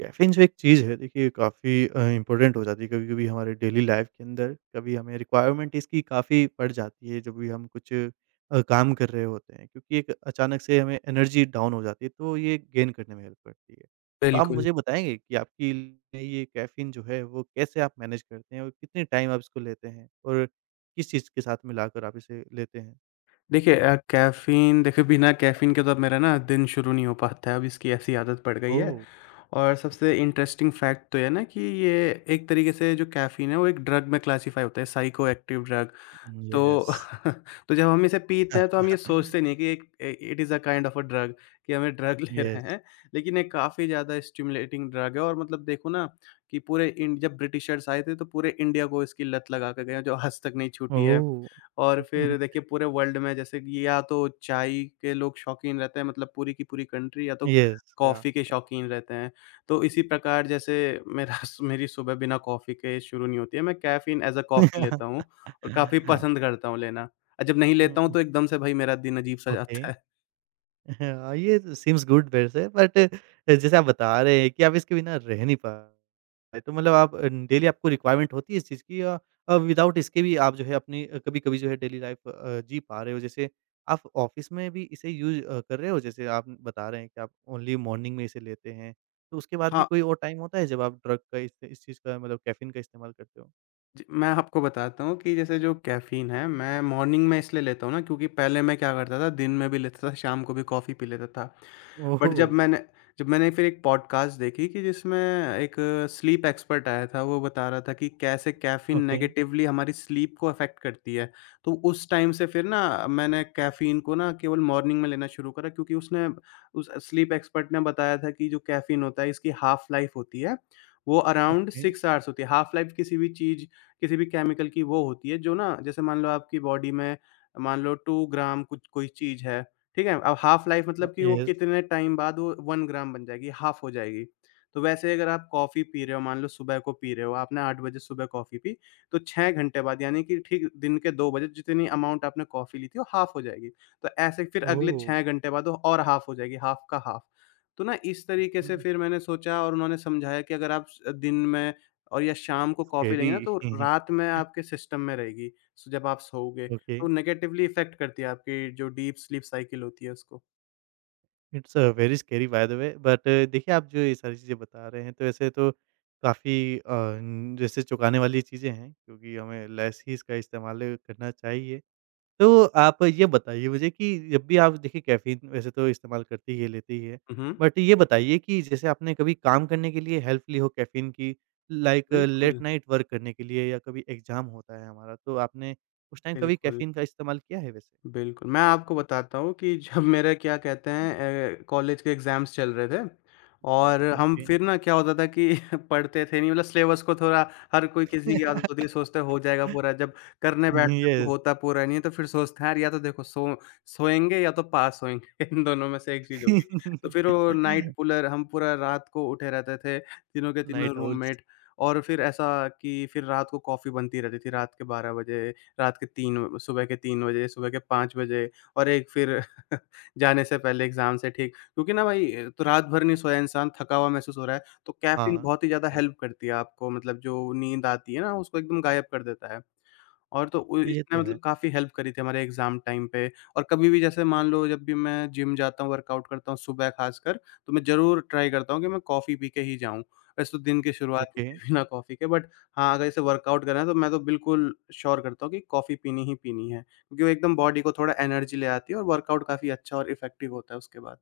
Caffeine जो एक चीज़ है देखिए काफ़ी इम्पोर्टेंट हो जाती है कभी-कभी हमारे डेली लाइफ़ के अंदर, कभी हमें रिक्वायरमेंट इसकी काफ़ी पड़ जाती है जब भी हम कुछ काम कर रहे होते हैं क्योंकि एक अचानक से हमें एनर्जी डाउन हो जाती है तो ये गेन करने में हेल्प करती है। तो आप बिल्कुल। मुझे बताएँगे कि आपकी लिए ये कैफ़ीन जो है वो कैसे आप मैनेज करते हैं और कितने टाइम आप इसको लेते हैं? और किस चीज़ के साथ मिलाकर आप इसे लेते हैं? देखिए कैफ़ीन देखिए बिना कैफ़ीन के तो अब मेरा ना दिन शुरू नहीं हो पाता है, अब इसकी ऐसी आदत पड़ गई ओह! है। और सबसे इंटरेस्टिंग फैक्ट तो ये है ना कि ये एक तरीके से जो कैफ़ीन है वो एक ड्रग में क्लासिफ़ाई होता है, साइकोएक्टिव ड्रग। तो Yes. तो जब हम इसे पीते हैं तो हम ये सोचते नहीं कि एक a it is a kind of a drug, कि हमें ड्रग ले रहे Yes. हैं। लेकिन ये काफ़ी ज़्यादा स्टिमुलेटिंग ड्रग है और मतलब देखो ना कि पूरे इंड जब ब्रिटिशर्स आए थे तो पूरे इंडिया को इसकी लत लगा के गए हैं जो आज तक नहीं छूटी है। ओह! और फिर देखिए पूरे वर्ल्ड में जैसे कि या तो चाय के लोग शौकीन रहते हैं, मतलब पूरी की पूरी कंट्री या तो Yes, yeah. कॉफ़ी के शौकीन रहते हैं। तो इसी प्रकार जैसे मेरा स मेरी सुबह बिना कॉफ़ी के शुरू नहीं होती है। मैं कैफ़ीन एज़ अ कॉफ़ी लेता हूँ। और काफ़ी पसंद करता हूँ लेना। जब नहीं हुँ, लेता हूँ हुँ, तो एकदम से भई मेरा दिन अजीब-सा ओके। जाता है। हाँ, ये तो सीम्स गुड वैसे बट जैसे आप बता रहे हैं कि आप इसके बिना रह नहीं पा रहे, तो मतलब आप डेली आपको रिक्वायरमेंट होती है इस चीज़ की या विदाउट इसके भी आप जो है अपनी कभी-कभी जो है डेली लाइफ़ जी पा रहे हो? जैसे आप ऑफ़िस में भी इसे यूज़ कर रहे हो? जैसे आप बता रहे हैं कि आप ओनली मॉर्निंग में इसे लेते हैं, तो उसके बाद भी हाँ, कोई और टाइम होता है जब आप ड्रग का इस चीज़ का मतलब कैफ़ीन का इस्तेमाल करते हो? जी, मैं आपको बताता हूँ कि जैसे जो कैफ़ीन है, मैं मॉर्निंग में इसलिए लेता हूँ ना, क्योंकि पहले मैं क्या करता था, दिन में भी लेता था, शाम को भी कॉफ़ी पी लेता था। But oh! जब मैंने फिर एक पॉडकास्ट देखी कि जिसमें एक स्लीप एक्सपर्ट आया था, वो बता रहा था कि कैसे कैफ़ीन ओके, नेगेटिवली हमारी स्लीप को अफ़ेक्ट करती है। तो उस टाइम से फिर ना मैंने कैफ़ीन को ना केवल मॉर्निंग में लेना शुरू करा, क्योंकि उसने उस स्लीप एक्सपर्ट ने बताया था कि जो कैफ़ीन होता है इसकी हाफ़ लाइफ़ होती है, वो अराउंड ओके। 6 आवर्स होती है। हाफ़ लाइफ़ किसी भी केमिकल की वो होती है, जो ना जैसे मान लो आपकी बॉडी में मान लो 2 ग्राम कुछ कोई चीज़ है, ठीक है? अब हाफ लाइफ मतलब कि वो येस, कितने टाइम बाद वो 1 ग्राम बन जाएगी, हाफ हो जाएगी। तो वैसे अगर आप कॉफ़ी पी रहे हो, मान लो सुबह को पी रहे हो, आपने 8 बजे सुबह कॉफ़ी पी, तो 6 घंटे बाद यानी कि ठीक दिन के 2 बजे जितनी अमाउंट आपने कॉफ़ी ली थी वो हाफ हो जाएगी। तो ऐसे फिर अगले ओह! 6 घंटे बाद वो और हाफ हो जाएगी, हाफ का हाफ। तो ना इस तरीके से हुँ, फिर मैंने सोचा और उन्होंने समझाया कि अगर आप स दिन में और या शाम को कॉफ़ी स्कैरी। लेंगे ना, तो रात में आपके सिस्टम में रहेगी। सो जब आप सोओगे ओके, तो नेगेटिवली इफ़ेक्ट करती है आपकी जो डीप स्लीप साइकिल होती है उसको। It's a, very scary by the way but देखिए आप जो ये सारी चीज़ें बता रहे हैं तो ऐसे तो काफ़ी न जैसे चौंकाने वाली चीज़ें हैं क्योंकि हमें लेस ही इसका इस्तेमाल करना चाहिए। तो आप ये बताइए मुझे कि जब भी आप देखिए कैफ़ीन वैसे तो इस्तेमाल करती ही लेती है, हुँ, हुँ। बट ये बताइए कि जैसे आपने कभी काम करने के लिए हेल्प ली हो कैफ़ीन की लाइक बिल्कुल, लेट नाइट वर्क करने के लिए या कभी एग्ज़ाम होता है हमारा तो आपने उस टाइम कभी बिल्कुल। कैफ़ीन का इस्तेमाल किया है वैसे? बिल्कुल, मैं आपको बताता हूँ कि जब मेरा क्या कहते हैं कॉलेज के एग्ज़ाम्स चल रहे थे और हम ओके। फिर ना क्या होता था कि पढ़ते थे नहीं, मतलब सिलेबस को थोड़ा हर कोई, किसी की आदत होती है, सोचते हैं हो जाएगा पूरा। जब करने बैठते तो येस। होता पूरा नहीं है, तो फिर सोचते हैं यार, या तो देखो सोएँगे या तो पास होएँगे, इन दोनों में से एक चीज़ होगी। तो फिर वो नाइट पूलर, हम पूरा रात को उठे रहते थे, तीनों के तीनों नाइट आउल्स। रूममेट, और फिर ऐसा कि फिर रात को कॉफ़ी बनती रहती थी, रात के 12 बजे, रात के 3, सुबह के 3 बजे, सुबह के 5 बजे। और एक फिर जाने से पहले एग्ज़ाम से ठीक, क्योंकि ना भाई, तो रात भर नहीं सोया इंसान, थका हुआ महसूस हो रहा है, तो कैफ़ीन हाँ, बहुत ही ज़्यादा हेल्प करती है आपको, मतलब जो नींद आती है ना, उसको एकदम गायब कर देता है। और तो उ ये इसने तो है। मतलब काफ़ी हेल्प करी थी हमारे एग्ज़ाम टाइम पे। और कभी भी जैसे मान लो जब भी मैं जिम जाता हूँ, वर्कआउट करता हूँ सुबह ख़ासकर, तो मैं ज़रूर ट्राई करता हूँ कि मैं कॉफ़ी पी के ही जाऊँ। वैसे तो दिन की शुरुआत ओके, होती है बिना कॉफ़ी के, बट हाँ, अगर जैसे वर्कआउट करना है तो मैं तो बिल्कुल श्योर करता हूँ कि कॉफ़ी पीनी ही पीनी है। क्योंकि वो एकदम बॉडी को थोड़ा एनर्जी ले आती है और वर्कआउट काफ़ी अच्छा और इफ़ेक्टिव होता है उसके बाद।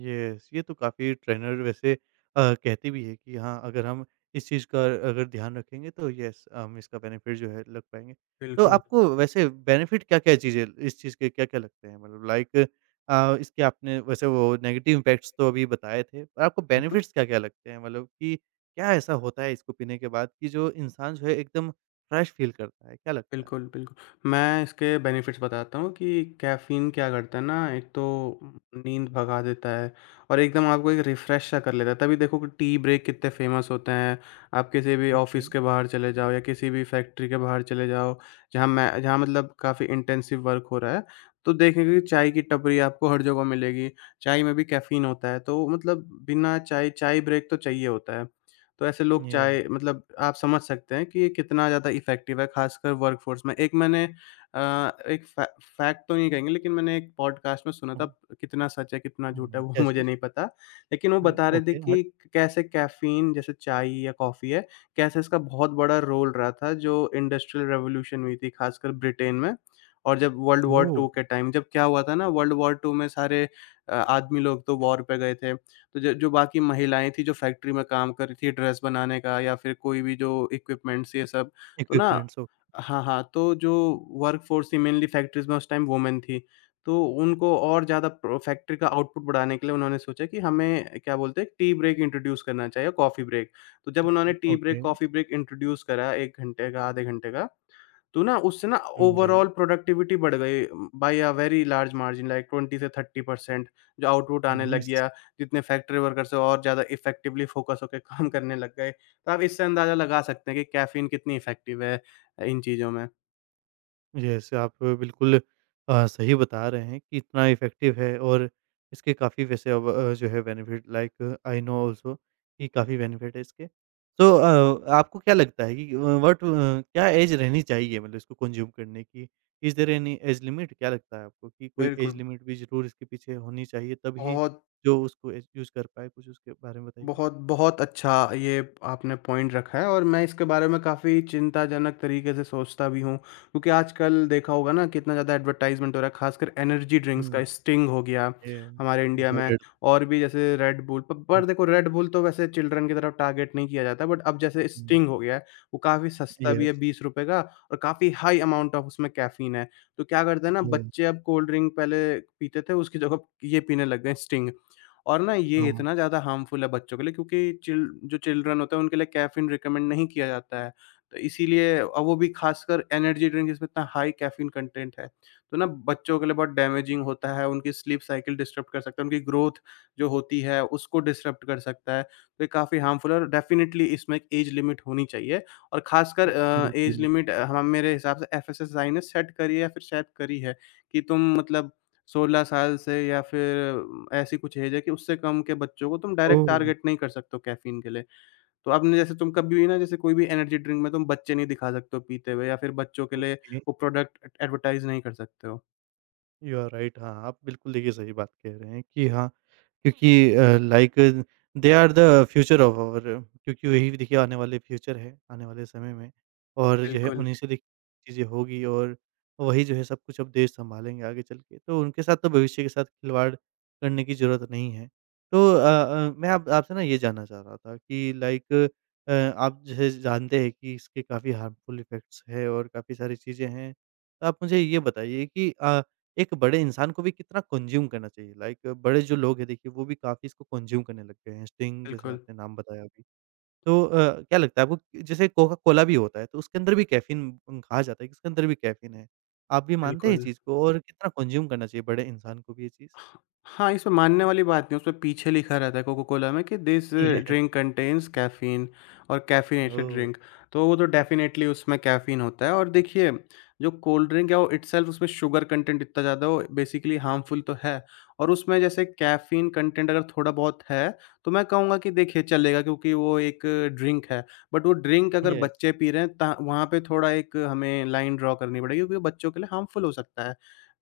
येस, ये तो काफ़ी ट्रेनर वैसे कहती भी है कि हाँ, अगर हम इस चीज़ का अगर ध्यान रखेंगे तो येस हम इसका बेनिफिट जो है लग पाएँगे। तो बिल्कुल। आपको वैसे बेनिफिट क्या-क्या चीज़ें इस चीज़ के क्या-क्या लगते हैं? मतलब लाइक इसके आपने वैसे वो नेगेटिव इम्पैक्ट्स तो अभी बताए थे, पर आपको हुँ, हुँ। बेनिफिट्स क्या-क्या लगते हैं? मतलब कि क्या ऐसा होता है इसको पीने के बाद कि जो इंसान जो है एकदम फ्रेश फील करता है, क्या लगता है बिल्कुल, आपको? बिल्कुल। मैं इसके बेनिफिट्स बताता हूँ कि कैफ़ीन क्या करता है ना, एक तो नींद भगा देता है और एकदम आपको एक रिफ़्रेश सा कर लेता है। तभी देखो कि टी ब्रेक कितने फ़ेमस होते हैं। आप किसी भी ओके, ऑफ़िस के बाहर चले जाओ या किसी भी फैक्ट्री के बाहर चले जाओ, जहाँ मतलब काफ़ी इंटेंसिव वर्क हो रहा है, तो देखेंगे कि चाय की टपरी आपको हर जगह मिलेगी। चाय में भी कैफ़ीन होता है, तो मतलब बिना चाय चाय ब्रेक तो चाहिए होता है। तो ऐसे लोग ये चाहे, मतलब आप समझ सकते हैं कि ये कितना ज़्यादा इफ़ेक्टिव है, ख़ासकर वर्कफ़ोर्स में। एक मैंने, अ, एक फ़ैक्ट तो नहीं कहेंगे, लेकिन मैंने एक पॉडकास्ट में सुना हुँ, था, कितना सच है, कितना झूठ है, हुँ, वो क्या मुझे चीज़? नहीं पता। लेकिन वो हुँ, बता रहे थे ओके, हट। कि कैसे कैफ़ीन, जैसे चाय या कॉफ़ी है, कैसे इसका बहुत बड़ा रोल रहा था, जो इंडस्ट्रियल रिवॉल्यूशन हुई थी, ख़ासकर ब्रिटेन में। और जब वर्ल्ड वॉर 2 के ओह! टाइम जब क्या हुआ था ना, वर्ल्ड वॉर 2 में सारे आदमी लोग तो वॉर पे गए थे। तो ज जो बाकी महिलाएँ थीं, जो फैक्ट्री में काम कर रही थीं, ड्रेस बनाने का या फिर कोई भी जो इक्विपमेंट्स, ये सब, तो ना, इक्विपमेंट्स, हाँ, हाँ, तो जो वर्कफ़ोर्स थी मेनली फैक्ट्रीज़ में उस टाइम वुमेन थी। तो उनको और ज़्यादा प्र फैक्ट्री का आउटपुट बढ़ाने के लिए उन्होंने सोचा कि हमें क्या बोलते हैं, टी ब्रेक इंट्रोड्यूस करना चाहिए, कॉफ़ी ब्रेक। तो जब उन्होंने tea break, okay, coffee break introduce करा, 1 घंटे का, आधे घंटे का, तो ना उससे ना हुँ, जी, ओवरऑल प्रोडक्टिविटी बढ़ गई, by a very large margin, like 20 से 30% जो आउटपुट आने लग नाइस। गया, जितने फैक्ट्री वर्कर्स और ज़्यादा इफेक्टिवली फोकस होकर काम करने लग गए। तो आप इससे अंदाज़ा लगा सकते हैं कि कैफ़ीन कितनी इफेक्टिव है इन चीज़ों में। जैसे आप बिल्कुल सही बता रहे हैं कि इतना इफ़ेक्टिव है और इसके काफ़ी वैसे अब जो है benefit like I know also कि काफ़ी बेनिफिट है इसके। तो आपको क्या लगता है कि व्हाट क्या एज रहनी चाहिए मतलब इसको कंज़्यूम करने की? Is there any age limit? क्या लगता है आपको कि कोई एज बिल्कुल, लिमिट भी ज़रूर इसके पीछे होनी चाहिए तभी बहुत जो उसको एज यूज़ कर पाए? कुछ उसके बारे में बताइए? बहुत, बहुत अच्छा ये आपने पॉइंट रखा है, और मैं इसके बारे में काफ़ी चिंताजनक तरीके से सोचता भी हूँ। क्योंकि आजकल देखा होगा ना कितना ज़्यादा एडवर्टाइज़मेंट हो रहा है, ख़ासकर एनर्जी ड्रिंक्स हुँ, का, स्टिंग हो गया ये हमारे इंडिया में, रेड, और भी जैसे रेड बुल। प पर देखो रेड बुल तो वैसे चिल्ड्रन की तरफ टारगेट नहीं किया जाता, बट अब जैसे स्टिंग हो गया है, वो काफ़ी सस्ता भी है, येस, ₹20 का, और काफ़ी हाई अमाउंट ऑफ उसमें कैफ़ीन है। तो क्या करते हैं ना बच्चे, येस, अब कोल्ड ड्रिंक पहले पीते थे, उसकी जगह ये पीने लग गए हैं, स्टिंग। और ना ये हाँ, इतना ज़्यादा हार्मफुल है बच्चों के लिए क्योंकि चिल जो चिल्ड्रन होते हैं उनके लिए कैफ़ीन रिकमेंड नहीं किया जाता है। तो इसीलिए, और वो भी ख़ासकर एनर्जी ड्रिंक, इसमें इतना हाई कैफ़ीन कंटेंट है। तो ना बच्चों के लिए बहुत डैमेजिंग होता है, उनकी स्लीप साइकिल डिस्टर्ब कर सकता है, उनकी ग्रोथ जो होती है उसको डिस्टर्ब कर सकता है। तो ये काफ़ी हार्मफुल है और डेफ़िनिटली इसमें एक ऐज लिमिट होनी चाहिए, और ख़ासकर ऐज बिल्कुल। लिमिट, हम मेरे हिसाब से एफएसएसआई ने सेट करी है, या फिर शायद करी है कि तुम मतलब 16 साल से, या फिर ऐसी कुछ ऐज है कि उससे कम के बच्चों को तुम डायरेक्ट ओह! टारगेट नहीं कर सकते हो कैफ़ीन के लिए। तो आपने जैसे तुम कभी भी ना, जैसे कोई भी एनर्जी ड्रिंक में तुम बच्चे नहीं दिखा सकते हो पीते हुए, या फिर बच्चों के लिए ओके, वो प्रोडक्ट एडवर्टाइज़ नहीं कर सकते हो। यू आर राइट, हाँ, आप बिल्कुल देखिए सही बात कह रहे हैं कि हाँ, क्योंकि like they are the future of our, क्योंकि वही देखिए आने वाले फ्यूचर है, आने वाले समय में और जो है बिल्कुल, उन्हीं से देखिए चीज़ें होगी और वही जो है सब कुछ अब देश सँभालेंगे आगे चल के। तो उनके साथ तो भविष्य के साथ खिलवाड़ करने की ज़रूरत नहीं है। तो मैं आप आपसे ना ये जानना चाह रहा था कि लाइक आप जो है जानते हैं कि इसके काफ़ी हार्मफुल इफ़ेक्ट्स हैं और काफ़ी सारी चीज़ें हैं। तो आप मुझे ये बताइए कि एक बड़े इंसान को भी कितना कंज़्यूम करना चाहिए, लाइक बड़े जो लोग हैं देखिए वो भी काफ़ी इसको कंज़्यूम करने लग गए हैं, स्टिंग जैसे बिल्कुल, आपने नाम बताया अभी। तो क्या लगता है आपको कि जैसे कोका कोला भी होता है तो उसके अंदर भी कैफ़ीन, कहा जाता है कि उसके अंदर भी कैफ़ीन है। आप भी मानते हैं ये बिल्कुल। चीज़ को और कितना कंज़्यूम करना चाहिए बड़े इंसान को भी ये चीज़? हाँ, इसमें मानने वाली बात नहीं है, उसमें पीछे लिखा रहता है कोका कोला में कि this yes. Drink contains caffeine, और कैफ़ीनेटेड ओह! ड्रिंक। तो वो तो डेफ़िनेटली उसमें कैफ़ीन होता है, और देखिए, जो कोल्ड ड्रिंक है वो इटसेल्फ, उसमें शुगर कंटेंट इतना ज़्यादा, वो बेसिकली हार्मफुल तो है, और उसमें जैसे कैफ़ीन कंटेंट अगर थोड़ा बहुत है, तो मैं कहूँगा कि देखिए चलेगा, क्योंकि वो एक ड्रिंक है। बट वो ड्रिंक अगर यस। बच्चे पी रहे हैं, ता वहाँ पे थोड़ा एक हमें लाइन ड्रा करनी पड़ेगी, क्योंकि वो बच्चों के लिए हार्मफुल हो सकता है।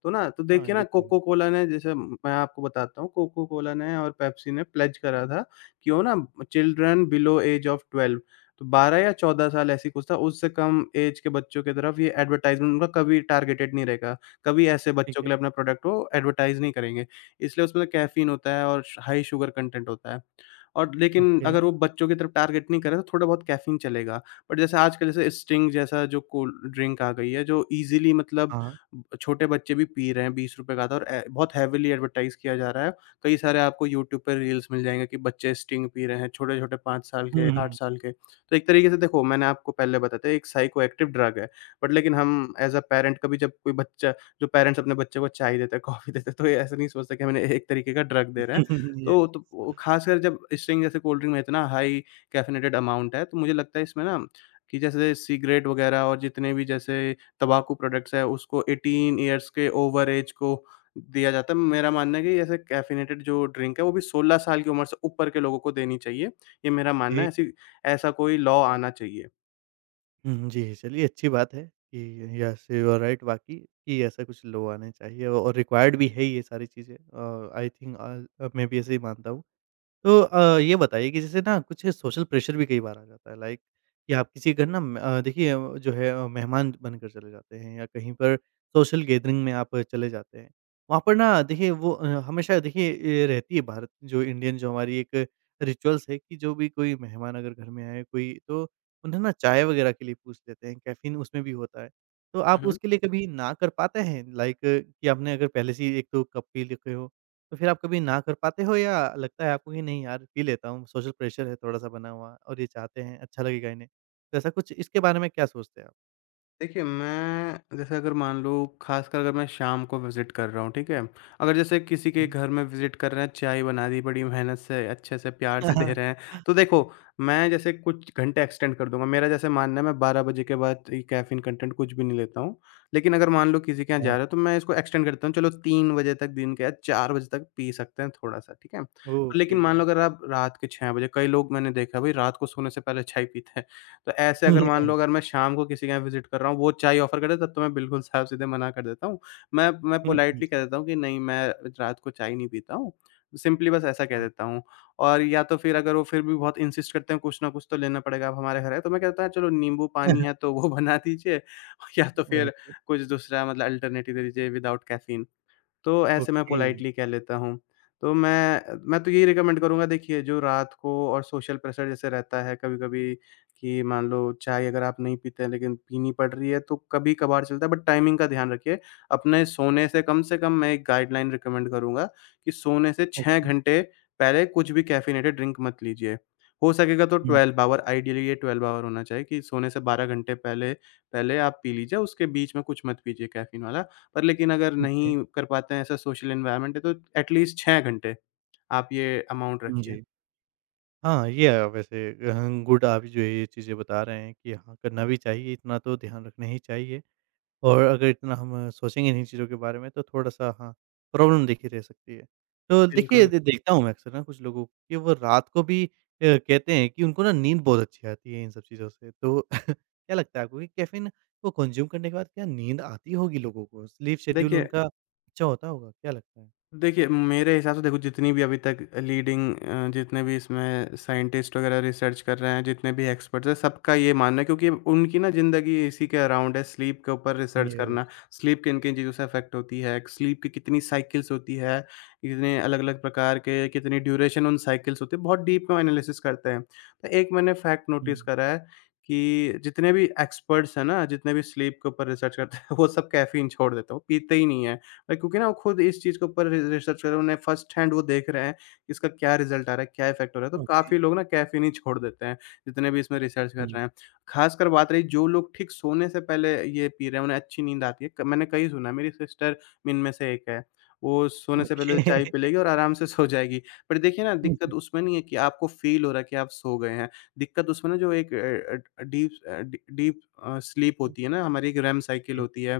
तो ना, तो हाँ, देखिए ये ना, तो है। कोको कोला ने, जैसे मैं आपको बताता हूँ, कोको कोला ने और पेप्सी ने प्लेज करा था कि वो ना चिल्ड्रन बिलो एज ऑफ 12, तो 12 या 14 साल ऐसी कुछ था, उससे कम एज के बच्चों की तरफ ये एडवर्टाइजमेंट उनका कभी टारगेटेड नहीं रहेगा। कभी ऐसे ठीक बच्चों के है, लिए अपना प्रोडक्ट वो एडवर्टाइज़ नहीं करेंगे। इसलिए, उसमें कैफ़ीन होता है और श हाई शुगर कंटेंट होता है। और लेकिन ओके। अगर वो बच्चों की तरफ टारगेट नहीं करे तो थोड़ा बहुत कैफ़ीन चलेगा। बट जैसे आजकल जैसे स्टिंग जैसा जो कोल्ड ड्रिंक आ गई है, जो ईज़िली मतलब हाँ। छोटे बच्चे भी पी रहे हैं, ₹20 का आता है, और ए बहुत हेविली एडवर्टाइज़ किया जा रहा है। कई सारे आपको यूट्यूब पे रील्स मिल जाएँगे कि बच्चे स्टिंग पी रहे हैं, छोटे-छोटे 5 साल के, हुँ, 8 हुँ। साल के। तो एक तरीके से देखो, मैंने आपको पहले बताया था, एक साइकोएक्टिव ड्रग है। बट लेकिन हम एज़ अ पैरेंट, कभी जब कोई बच्चा, जो पैरेंट्स अपने बच्चे को चाय देते हैं, कॉफ़ी देते हैं, तो ये ऐसा नहीं सोचते कि हमें एक तरीके का ड्रग दे रहे हैं। तो वो खासकर जब स्टिंग जैसे कोल्ड ड्रिंक में इतना हाई कैफ़ीनेटेड अमाउंट है, तो मुझे लगता है इसमें ना, कि जैसे सिगरेट वगैरह, और जितने भी जैसे तम्बाकू प्रोडक्ट्स है, उसको 18 इयर्स के ओवर एज को दिया जाता है। मेरा मानना है कि ऐसे कैफ़ीनेटेड जो ड्रिंक है, वो भी 16 साल की उम्र से ऊपर के लोगों को देनी चाहिए। ये मेरा मानना ये है, ऐसी ऐसा कोई लॉ आना चाहिए। हुँ, जी। चलिए अच्छी बात है कि येस यू आर राइट वाक़ई कि ऐसा कुछ लोग आने चाहिए और रिक्वायर्ड भी है ये सारी चीज़ें। आई थिंक मैं भी ऐसे ही मानता हूँ। तो ये बताइए कि जैसे ना कुछ सोशल प्रेशर भी कई बार आ जाता है लाइक कि आप किसी घर ना देखिए जो है मेहमान बनकर चले जाते हैं या कहीं पर सोशल गैदरिंग में आप चले जाते हैं। वहाँ पर ना देखिए वो हमेशा देखिए ये रहती है भारत जो इंडियन जो हमारी एक रिचुअल्स है कि जो भी कोई मेहमान अगर घर में आए कोई तो उन्हें ना चाय वगैरह के लिए पूछ लेते हैं, कैफ़ीन उसमें भी होता है। तो आप उसके लिए कभी ना कर पाते हैं? लाइक कि आपने अगर पहले से ही एक 2 कप पी लेते हो तो फिर आप कभी ना कर पाते हो या लगता है आपको कि नहीं यार पी लेता हूँ, सोशल प्रेशर है थोड़ा-सा बना हुआ और ये चाहते हैं, अच्छा लगेगा इन्हें। तो ऐसा कुछ इसके बारे में क्या सोचते हैं आप? देखिए, मैं जैसे अगर मान लो, ख़ासकर अगर मैं शाम को विज़िट कर रहा हूँ, ठीक है? अगर जैसे किसी के हुँ। घर में विज़िट कर रहे हैं, चाय बना दी बड़ी मेहनत से, अच्छे से, प्यार से दे रहे हैं, तो देखो, मैं जैसे कुछ घंटे एक्सटेंड कर दूँगा। मेरा जैसे मानना है, मैं 12 बजे के बाद ये कैफ़ीन कंटेंट कुछ भी नहीं लेता हूँ। लेकिन अगर मान लो किसी के यहाँ अच्छा। जा रहा हूँ, तो मैं इसको एक्सटेंड करता हूँ, चलो 3 बजे तक दिन के, या 4 बजे तक पी सकते हैं थोड़ा-सा, ठीक है? ओके। लेकिन मान लो, अगर आप रात के 6 बजे, कई लोग मैंने देखा है भई रात को सोने से पहले चाय पीते हैं। तो ऐसे अगर मान लो, यस। अगर मैं शाम को किसी के यहाँ विज़िट कर रहा हूँ, वो चाय ऑफ़र करे, तब तो मैं बिल्कुल साफ-सीधे मना कर देता हूँ। मैं हुँ, हुँ, पोलाइटली कह देता हूँ कि नहीं, मैं रात को चाय नहीं पीता हूँ, सिंपली बस ऐसा कह देता हूँ। और या तो फिर अगर वो फिर भी बहुत इंसिस्ट करते हैं, कुछ ना कुछ तो लेना पड़ेगा, अब हमारे घर है, तो मैं कहता है चलो नींबू पानी हाँ। है, तो वो बना दीजिए या तो वही फिर तो। कुछ दूसरा मतलब अल्टरनेटिव दे दीजिए, विदाउट कैफ़ीन। तो ऐसे मैं ओके, पोलाइटली कह लेता हूँ। तो मैं तो यही रिकमेंड करूँगा, देखिए, जो रात को और सोशल प्रेशर जैसे रहता है कभी-कभी, कि मान लो चाय अगर आप नहीं पीते हैं, लेकिन पीनी पड़ रही है, तो कभी-कभार चलता है, बट टाइमिंग का ध्यान रखिए। अपने सोने से कम से कम, मैं एक गाइडलाइन रिकमेंड करूँगा कि सोने से 6 ओके। घंटे पहले कुछ भी कैफ़ीनेटेड ड्रिंक मत लीजिए। हो सकेगा तो हुँ, 12 ऑवर, आइडियली ये 12 ऑवर होना चाहिए, कि सोने से 12 घंटे पहले पहले आप पी लीजिए, उसके बीच में कुछ मत पीजिए कैफ़ीन वाला। पर लेकिन अगर ओके। नहीं कर पाते हैं, ऐसा सोशल एनवायरनमेंट है, तो एटलीस्ट 6 घंटे आप ये अमाउंट हुँ, रखिए। जी। हाँ, ये है वैसे गुड, आप जो ये चीज़ें बता रहे हैं कि हाँ, करना भी चाहिए, इतना तो ध्यान रखना ही चाहिए। और अगर इतना हम सोचेंगे इन्हीं चीज़ों के बारे में तो थोड़ा-सा हाँ, प्रॉब्लम देखिए रह सकती है। तो देखिए बिल्कुल। दे देखता हूँ मैं अक्सर ना कुछ लोगों को कि वो रात को भी कहते हैं कि उनको ना नींद बहुत अच्छी आती है इन सब चीज़ों से। तो क्या लगता है आपको कि कैफ़ीन को कंज़्यूम करने के बाद क्या नींद आती होगी लोगों को? स्लीप शेड्यूल देखिए उनका अच्छा होता होगा? क्या लगता है? देखिए, मेरे हिसाब से देखो, जितनी भी अभी तक लीडिंग जितने भी इसमें साइंटिस्ट वगैरह रिसर्च कर रहे हैं, जितने भी एक्सपर्ट्स हैं, सबका ये मानना है, क्योंकि उनकी ना ज़िंदगी इसी के अराउंड है, स्लीप के ऊपर रिसर्च करना। यस। स्लीप किन-किन चीज़ों से अफ़ेक्ट होती है, स्लीप की कितनी साइकिल्स होती है, कितने अलग-अलग प्रकार के, कितनी ड्यूरेशन उन साइकिल्स होती है, बहुत डीप में एनालिसिस करते हैं। तो एक मैंने फैक्ट हुँ, नोटिस करा है, कि जितने भी एक्सपर्ट्स हैं ना, जितने भी स्लीप के ऊपर रिसर्च करते हैं, वो सब कैफ़ीन छोड़ देते हैं, वो पीते ही नहीं हैं। क्योंकि ना वो खुद इस चीज़ के ऊपर रि रिसर्च कर रहे हैं, उन्हें फर्स्ट हैंड वो देख रहे हैं, कि इसका क्या रिज़ल्ट आ रहा है, क्या इफ़ेक्ट हो रहा है, तो ओके। काफ़ी लोग ना कैफ़ीन ही छोड़ देते हैं, जितने भी इसमें रिसर्च कर हुँ, रहे हैं। ख़ासकर बात रही, जो लोग ठीक सोने से पहले ये पी रहे हैं, उन्हें अच्छी नींद आती है, क मैंने कई सुना है, मेरी सिस्टर इनमें से एक है, वो सोने से पहले ओके। चाय पी लेगी और आराम से सो जाएगी। पर देखिए ना, दिक्कत उसमें नहीं है कि आपको फ़ील हो रहा है कि आप सो गए हैं, दिक्कत उसमें ना, जो एक deep uh, D deep uh, sleep होती है अच्छा, ना, हमारी एक रेम साइकिल ओके। होती है,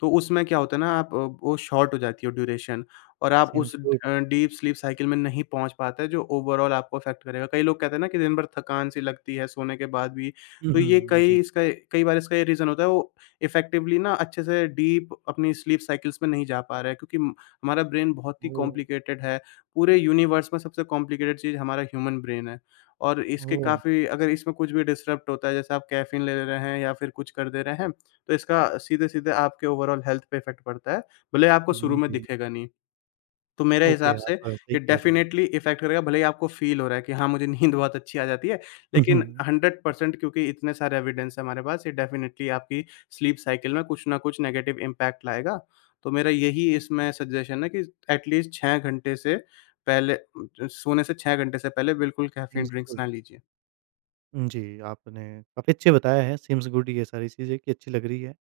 तो उसमें क्या होता है ना, आप वो शॉर्ट हो जाती है ड्यूरेशन, और आप उस seems good. Deep sleep cycle में नहीं पहुंच पाते, जो ओवरऑल आपको अफेक्ट करेगा। कई लोग कहते हैं ना कि दिन भर थकान सी लगती है सोने के बाद भी। हुँ, तो ये हुँ, जी। कई बार इसका ये रीज़न होता है, वो इफेक्टिवली ना अच्छे से डीप अपनी स्लीप साइकिल्स में नहीं जा पा रहा है, क्योंकि हमारा ब्रेन बहुत ही ओह! कॉम्प्लिकेटेड है, पूरे यूनिवर्स में सबसे कॉम्प्लिकेटेड चीज़ हमारा ह्यूमन ब्रेन है। और इसके ओह! काफ़ी अगर इसमें कुछ भी डिस्टर्ब होता है, जैसे आप कैफीन ले रहे हैं या फिर कुछ कर दे रहे हैं, तो इसका सीधे-सीधे आपके ओवरऑल हेल्थ पे इफ़ेक्ट पड़ता है, भले ही आपको शुरू हुँ, में जी। दिखेगा नहीं। तो मेरे ओके, हिसाब से आप सही ये कह रहे हैं। डेफ़िनेटली इफ़ेक्ट करेगा, भले ही आपको फ़ील हो रहा है कि हाँ, मुझे नींद बहुत अच्छी आ जाती है, लेकिन 100% क्योंकि इतने सारे एविडेंस हैं हमारे पास, ये डेफ़िनेटली आपकी स्लीप साइकिल में कुछ ना कुछ नेगेटिव इम्पैक्ट लाएगा। तो मेरा यही इसमें सजेशन है कि एटलीस्ट 6 घंटे से पहले सोने से 6 घंटे से पहले बिल्कुल कैफ़ीन सिम्स ड्रिंक्स गुड, ना लीजिए। जी, आपने काफ़ी अच्छे बताया है, सिम्स गुड ये सारी चीज़ें कि अच्छी लग रही है।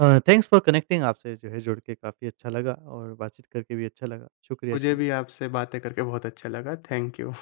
थैंक्स फॉर कनेक्टिंग, आपसे जो है जुड़ के काफ़ी अच्छा लगा और बातचीत करके भी अच्छा लगा। शुक्रिया इसके मुझे भी लिए। आपसे बातें करके बहुत अच्छा लगा। Thank you.